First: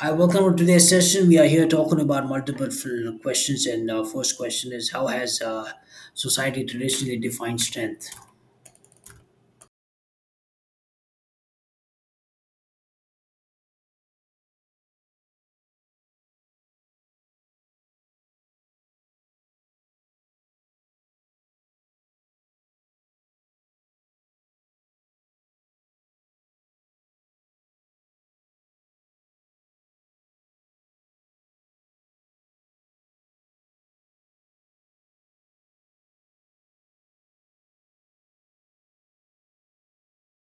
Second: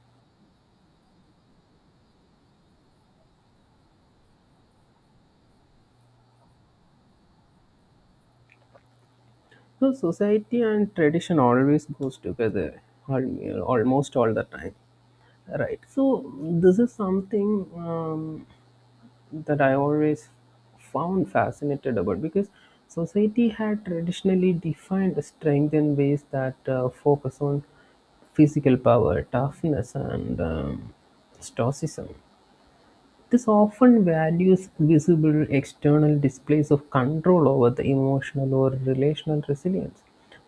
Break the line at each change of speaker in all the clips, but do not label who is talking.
Hi, welcome to today's session. We are here talking about multiple questions, and our first question is how has society traditionally defined strength?
So society and tradition always goes together, almost all the time, right? So this is something that I always found fascinated about because society had traditionally defined strength in ways that focus on physical power, toughness, and stoicism this often values visible external displays of control over the emotional or relational resilience.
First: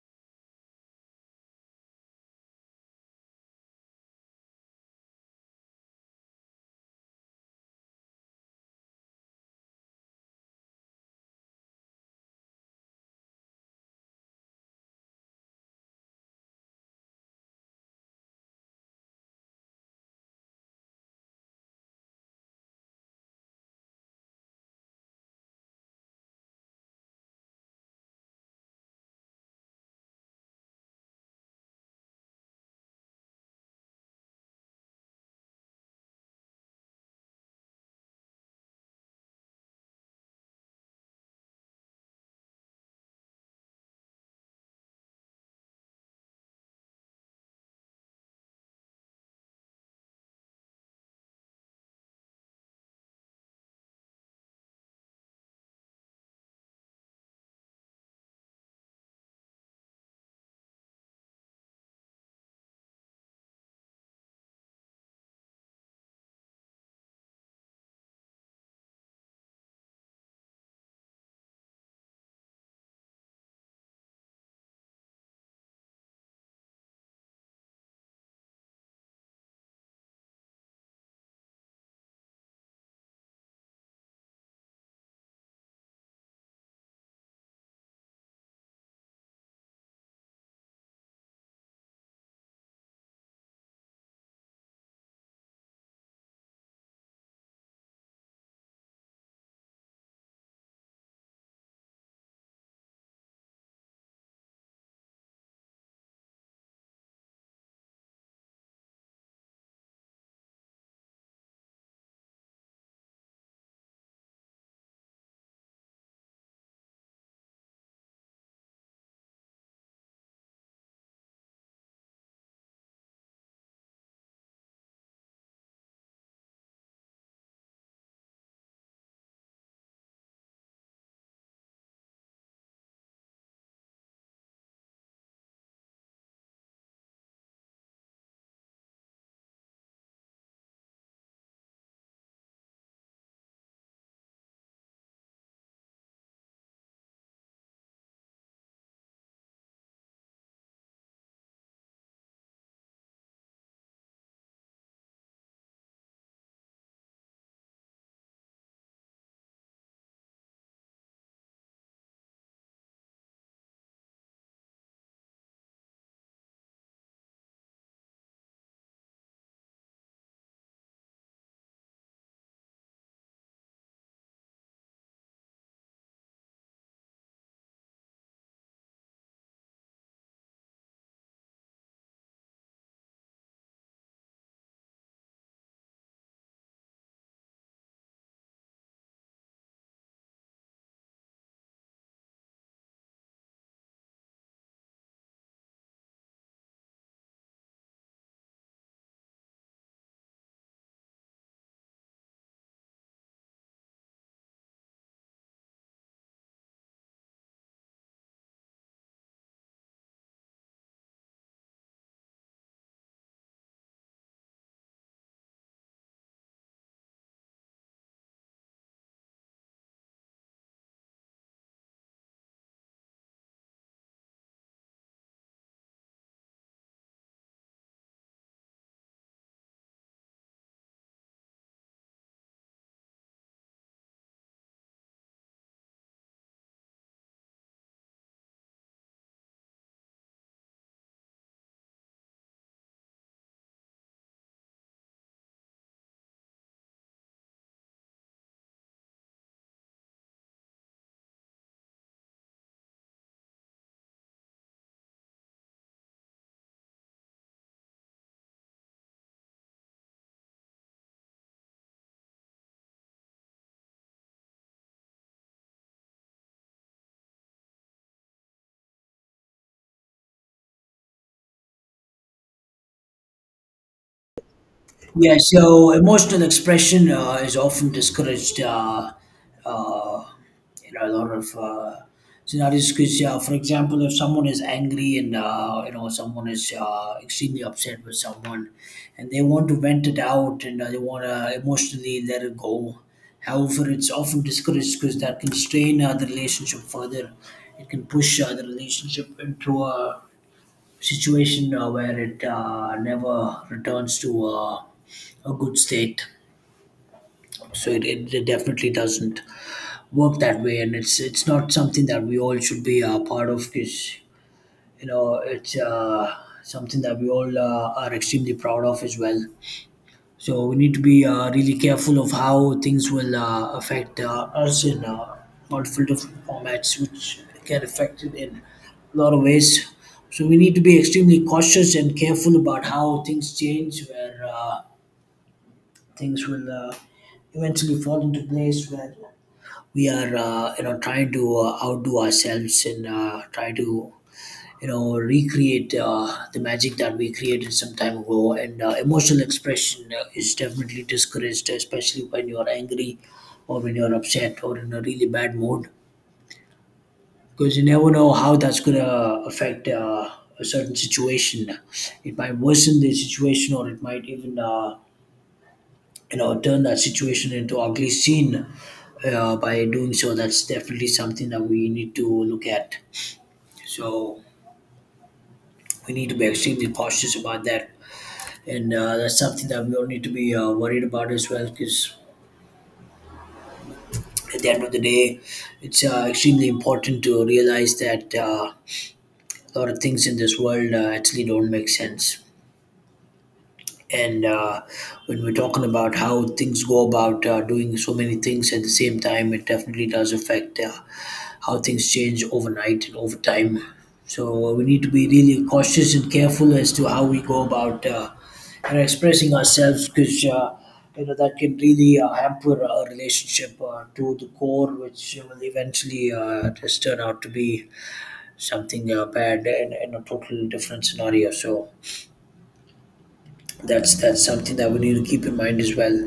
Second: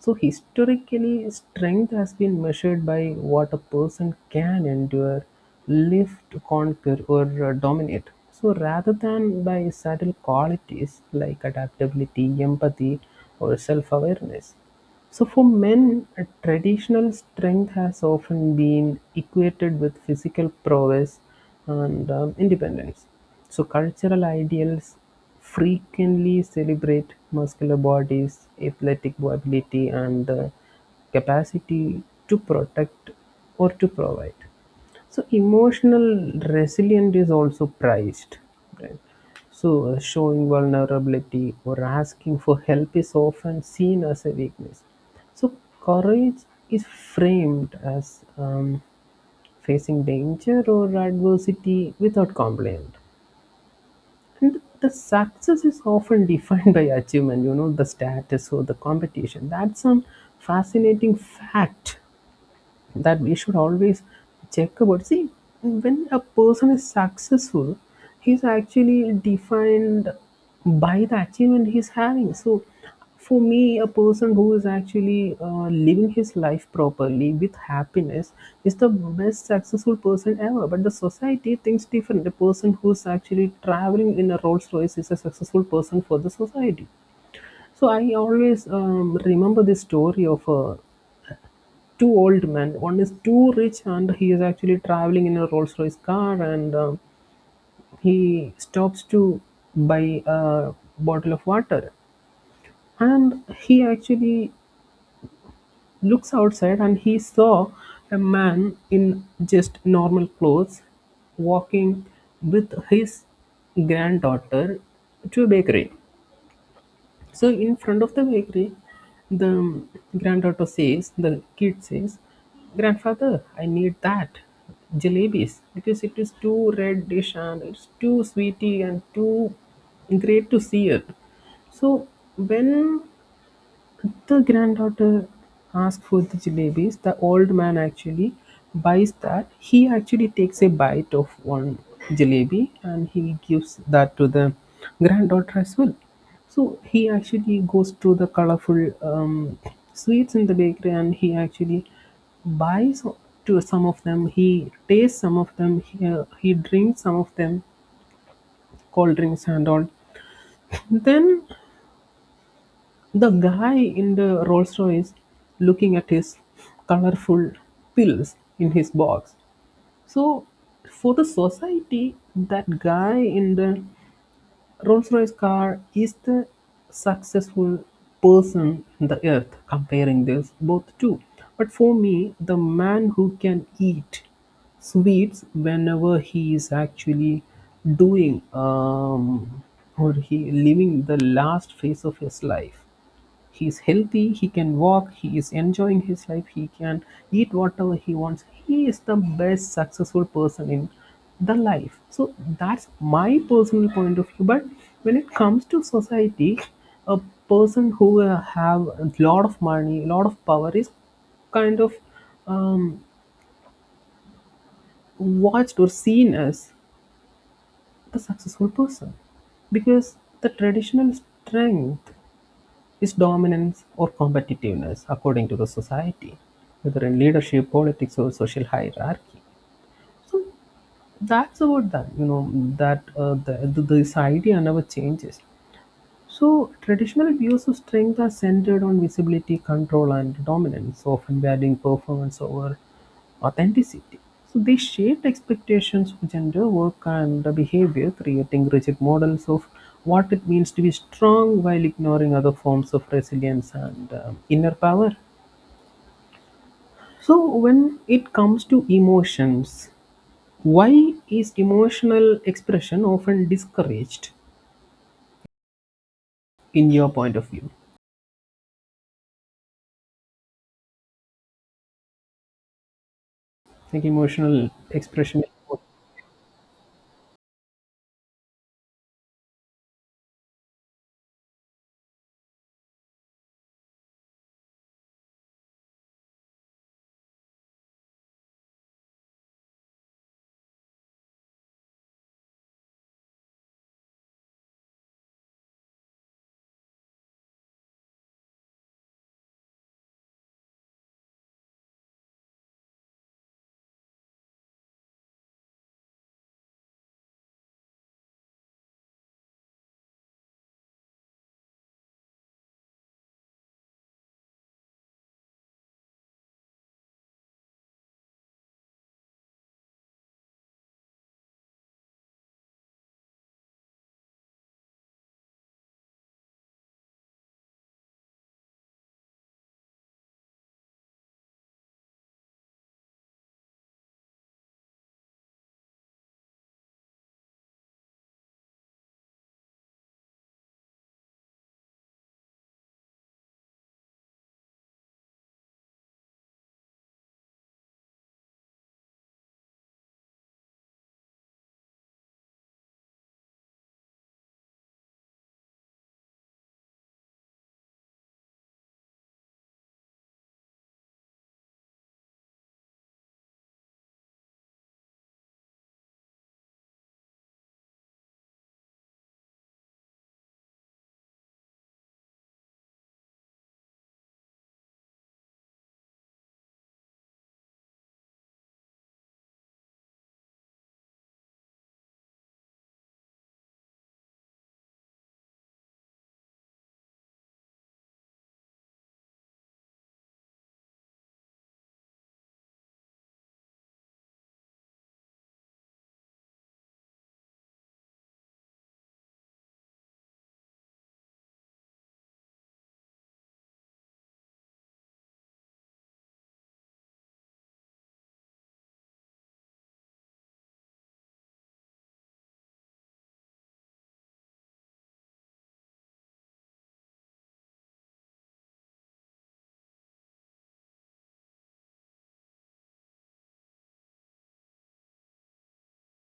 So, historically, strength has been measured by what a person can endure, lift, conquer, or dominate. So, rather than by subtle qualities like adaptability, empathy, or self awareness. So, for men, traditional strength has often been equated with physical prowess and independence. So, cultural ideals frequently celebrate muscular bodies, athletic ability, and the capacity to protect or to provide. So emotional resilience is also prized, right? So showing vulnerability or asking for help is often seen as a weakness. So courage is framed as facing danger or adversity without complaint. And the success is often defined by achievement, the status or the competition. That's some fascinating fact that we should always check about see when a person is successful he's actually defined by the achievement he's having so for me a person who is actually living his life properly with happiness is the best successful person ever but the society thinks different. The person who's actually traveling in a Rolls Royce is a successful person for the society. So I always remember this story of a two old men. One is too rich and he is actually traveling in a Rolls Royce car and he stops to buy a bottle of water. And he actually looks outside and he saw a man in just normal clothes walking with his granddaughter to a bakery. So in front of the bakery, the granddaughter says, the kid says, grandfather, I need that jalebis because it is too red dish and it's too sweety and too great to see it. So when the granddaughter asks for the jalebis, the old man actually buys that. He actually takes a bite of one jalebi and he gives that to the granddaughter as well. So he actually goes to the colorful sweets in the bakery and he actually buys to some of them. He tastes some of them. He drinks some of them, cold drinks and all. Then the guy in the Rolls-Royce looking at his colorful pills in his box. So for the society, that guy in the Rolls-Royce car is the successful person in the earth comparing this both two. But for me, the man who can eat sweets whenever he is actually doing or he living the last phase of his life, he's healthy, he can walk, he is enjoying his life, he can eat whatever he wants. He is the best successful person in the life. So that's my personal point of view. But when it comes to society, a person who have a lot of money, a lot of power is kind of um, watched or seen as the successful person because the traditional strength is dominance or competitiveness according to the society, whether in leadership, politics, or social hierarchy. So that's about that. You know that this idea never changes. So, traditional views of strength are centered on visibility, control, and dominance, often valuing performance over authenticity. So, they shaped expectations of gender, work, and behavior, creating rigid models of what it means to be strong while ignoring other forms of resilience and inner power. So, when it comes to emotions, why is emotional expression often discouraged in your point of view? Like emotional
Yeah,
expression.
so emotional expression is often discouraged. Uh, a lot of scenarios because, for example, if someone is angry and you know someone is extremely upset with someone, and they want to vent it out and they want to emotionally let it go. However, it's often discouraged because that can strain the relationship further. It can push the relationship into a situation where it never returns to a good state. So it definitely doesn't work that way, and it's not something that we all should be a part of because you know it's something that we all are extremely proud of as well. So we need to be really careful of how things will affect us in multiple different formats, which get affected in a lot of ways. So we need to be extremely cautious and careful about how things change, where things will eventually fall into place, where we are, you know, trying to outdo ourselves and try to you know recreate the magic that we created some time ago and emotional expression is definitely discouraged, especially when you're angry or when you're upset or in a really bad mood, because you never know how that's going to affect a certain situation. It might worsen the situation or it might even you know turn that situation into ugly scene by doing so. That's definitely something that we need to look at. So we need to be extremely cautious about that, and that's something that we all need to be worried about as well, because at the end of the day it's extremely important to realize that a lot of things in this world actually don't make sense. And when we're talking about how things go about doing so many things at the same time, it definitely does affect how things change overnight and over time. So we need to be really cautious and careful as to how we go about you know, expressing ourselves, because you know that can really hamper a relationship to the core, which will eventually just turn out to be something bad and a total different scenario. So that's something that we need to keep in mind as well.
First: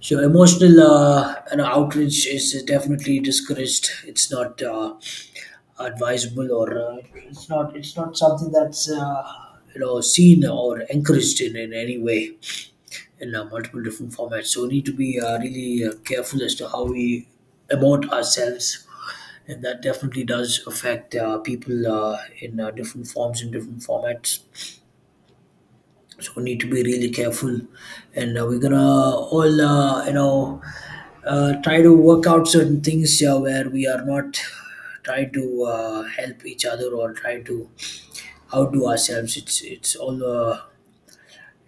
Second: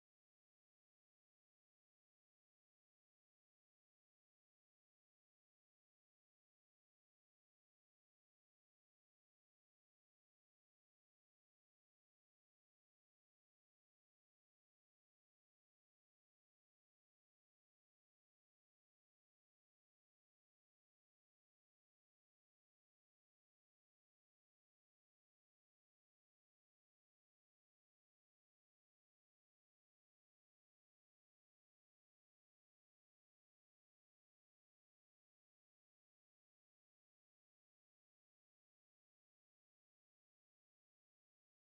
So emotional you know, outrage is definitely discouraged. It's not. Advisable or it's not something that's you know seen or encouraged in any way in multiple different formats. So we need to be really careful as to how we emote ourselves, and that definitely does affect people in different forms and different formats. So we need to be really careful, and we're gonna all you know try to work out certain things where we are not trying to help each other or try to out to ourselves. It's all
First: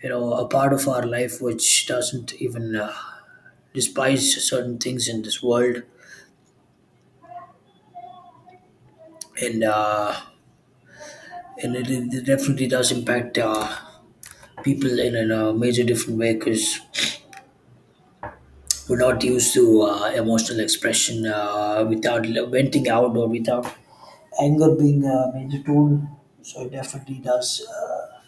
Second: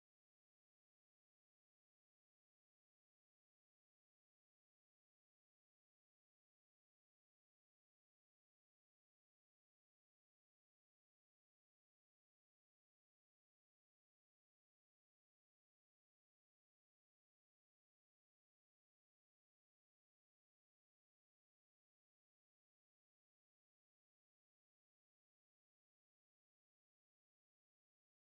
you know a part of our life which doesn't even despise certain things in this world, and uh, and it definitely does impact people in a major different way, because we're not used to emotional expression without venting out or without anger being a major tool. So it definitely does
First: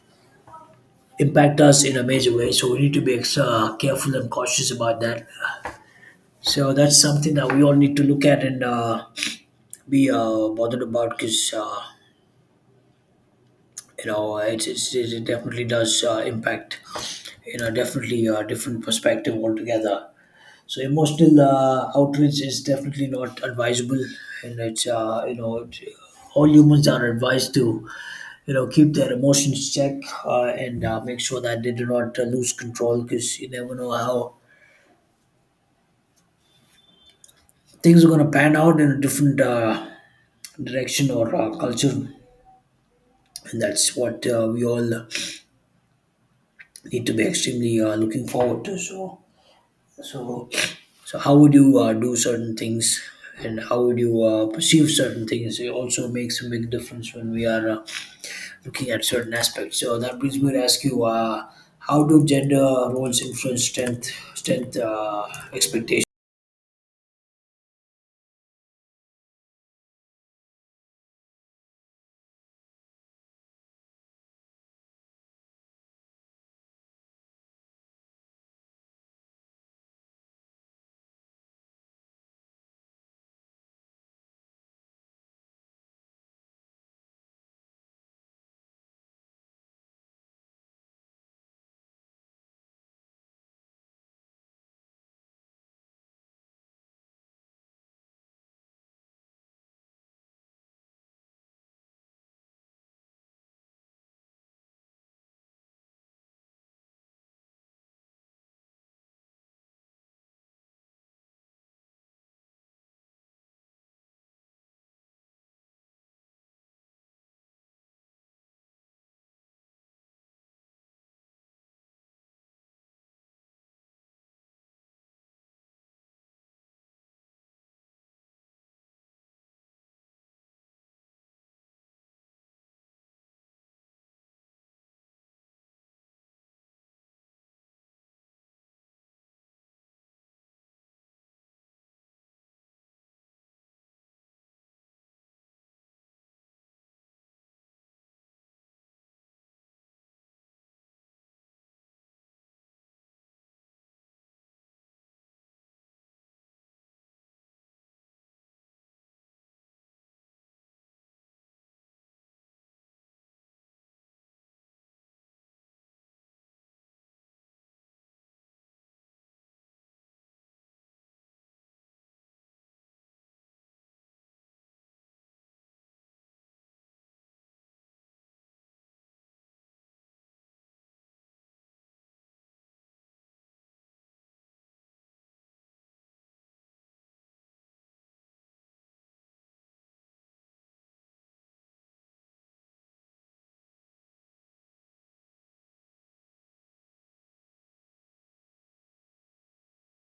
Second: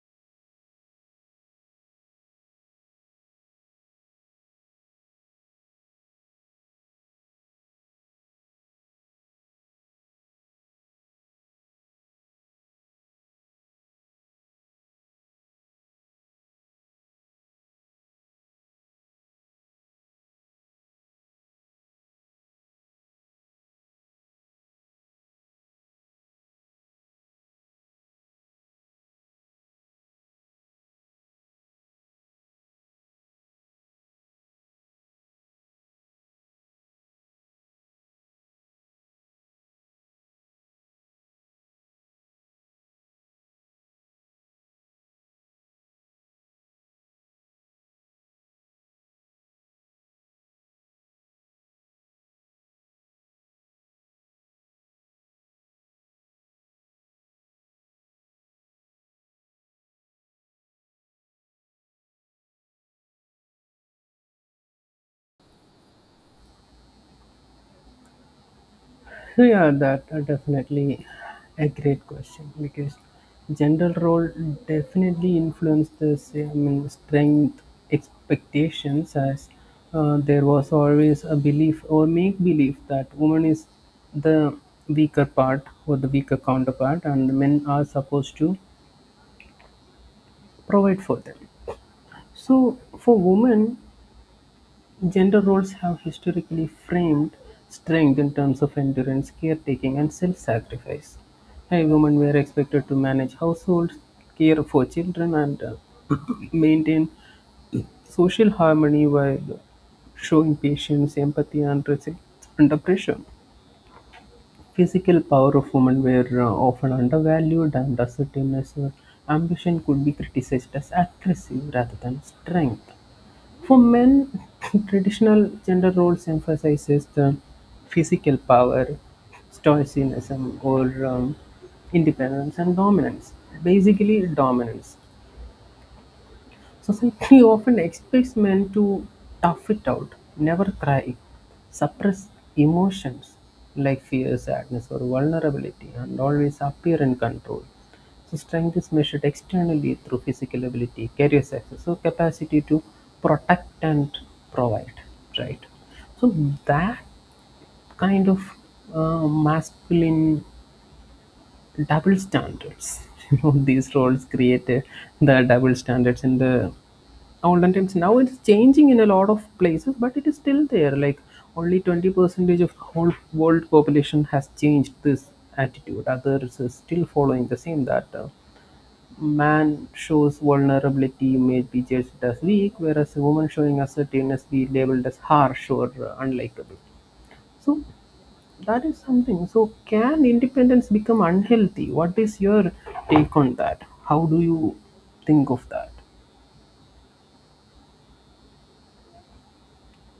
impact us in a major way. So we need to be extra careful and cautious about that. So that's something that we all need to look at and be bothered about, because you know it definitely does impact you know definitely a different perspective altogether. So emotional outreach is definitely not advisable, and it's you know it, all humans are advised to you know keep their emotions check and make sure that they do not lose control, because you never know how things are going to pan out in a different direction or culture. And that's what we all need to be extremely looking forward to. So so so how would you do certain things and how would you perceive certain things? It also makes a big difference when we are looking at certain aspects. So that brings me to ask you, how do gender roles influence strength expectations?
So yeah, that are definitely a great question because gender role definitely influence this. I mean, strength expectations as there was always a belief or make belief that woman is the weaker part or the weaker counterpart, and men are supposed to provide for them. So for women, gender roles have historically framed strength in terms of endurance, caretaking, and self-sacrifice. Women were expected to manage households, care for children, and maintain social harmony while showing patience, empathy, and resilience under pressure. Physical power of women were often undervalued, and assertiveness or ambition could be criticized as aggressive rather than strength. For men, traditional gender roles emphasizes the physical power, stoicism, or independence and dominance. Basically, dominance. Society often expects men to tough it out, never cry, suppress emotions like fear, sadness, or vulnerability, and always appear in control. So, strength is measured externally through physical ability, career success, so capacity to protect and provide, right? So, that kind of masculine double standards. You know, these roles create the double standards in the olden times. Now it's changing in a lot of places, but it is still there. Like only 20 percentage of whole world population has changed this attitude. Others are still following the same that man shows vulnerability may be judged as weak, whereas a woman showing assertiveness be labeled as harsh or unlikable. So that is something. So can independence become unhealthy? What is your take on that? How do you think of that?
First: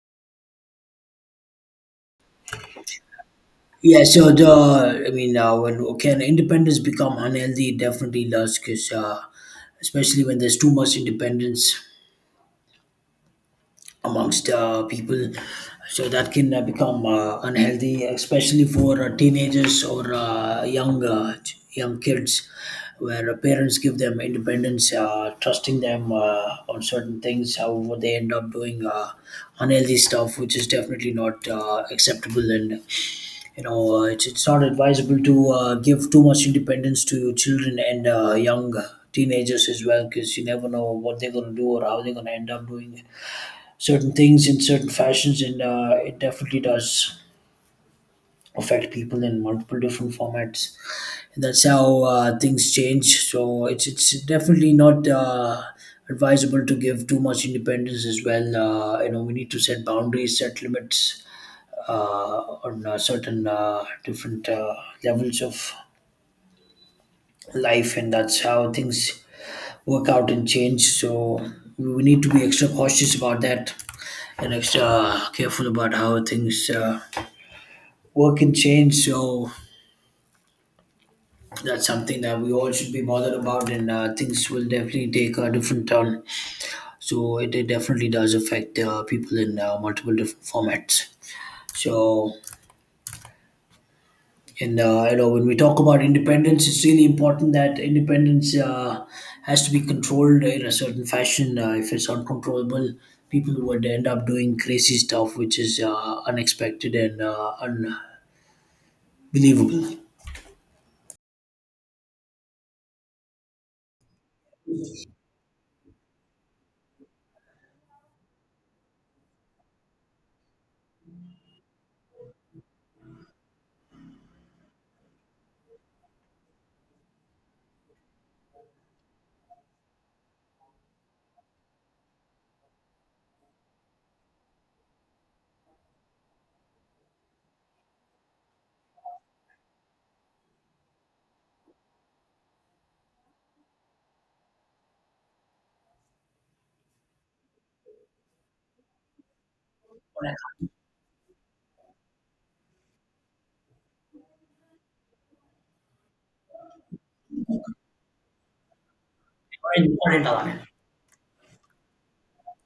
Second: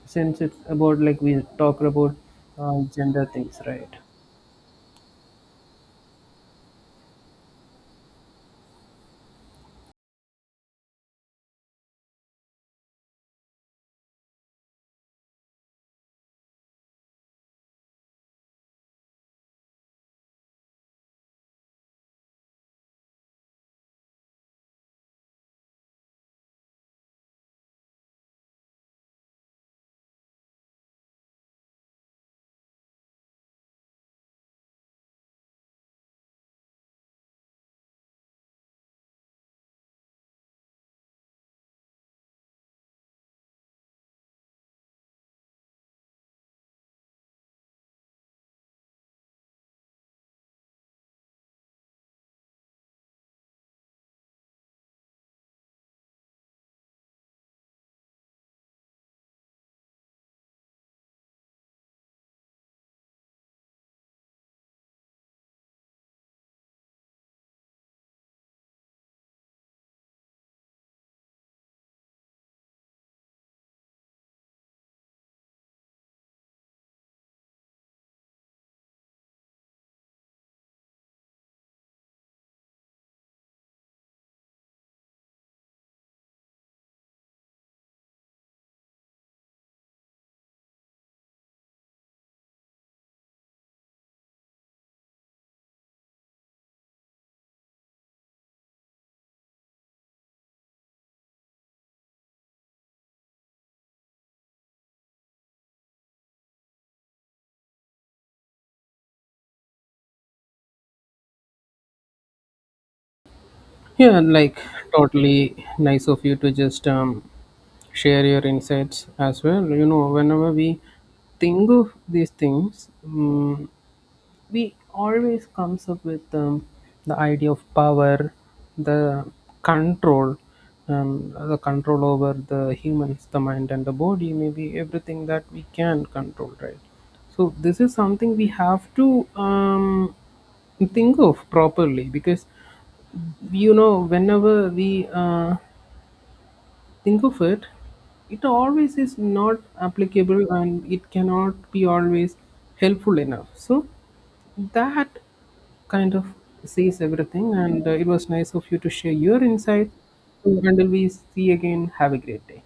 Since it's about like we talk about gender things, right?
Yeah, so the I mean, when can independence become unhealthy? It definitely does, because especially when there's too much independence amongst people, so that can become unhealthy, especially for teenagers or young young kids, where parents give them independence, trusting them on certain things. However, they end up doing unhealthy stuff, which is definitely not acceptable. And you know it's not advisable to give too much independence to your children and young teenagers as well, because you never know what they're going to do or how they're going to end up doing certain things in certain fashions. And it definitely does affect people in multiple different formats, and that's how things change. So it's definitely not advisable to give too much independence as well. You know, we need to set boundaries, set limits on certain different levels of life, and that's how things work out and change. So we need to be extra cautious about that and extra careful about how things work and change. So that's something that we all should be bothered about, and things will definitely take a different turn. So it definitely does affect people in multiple different formats. So. And you know, when we talk about independence, it's really important that independence has to be controlled in a certain fashion. If it's uncontrollable, people would end up doing crazy stuff, which is unexpected and unbelievable.
Yeah, like totally nice of you to just share your insights as well. You know, whenever we think of these things, we always comes up with the idea of power, the control, the control over the humans, the mind and the body, maybe everything that we can control, right? So this is something we have to think of properly because you know whenever we think of it it always is not applicable and it cannot be always helpful enough so that kind of says everything, and it was nice of you to share your insight. So, until we see again, have a great day.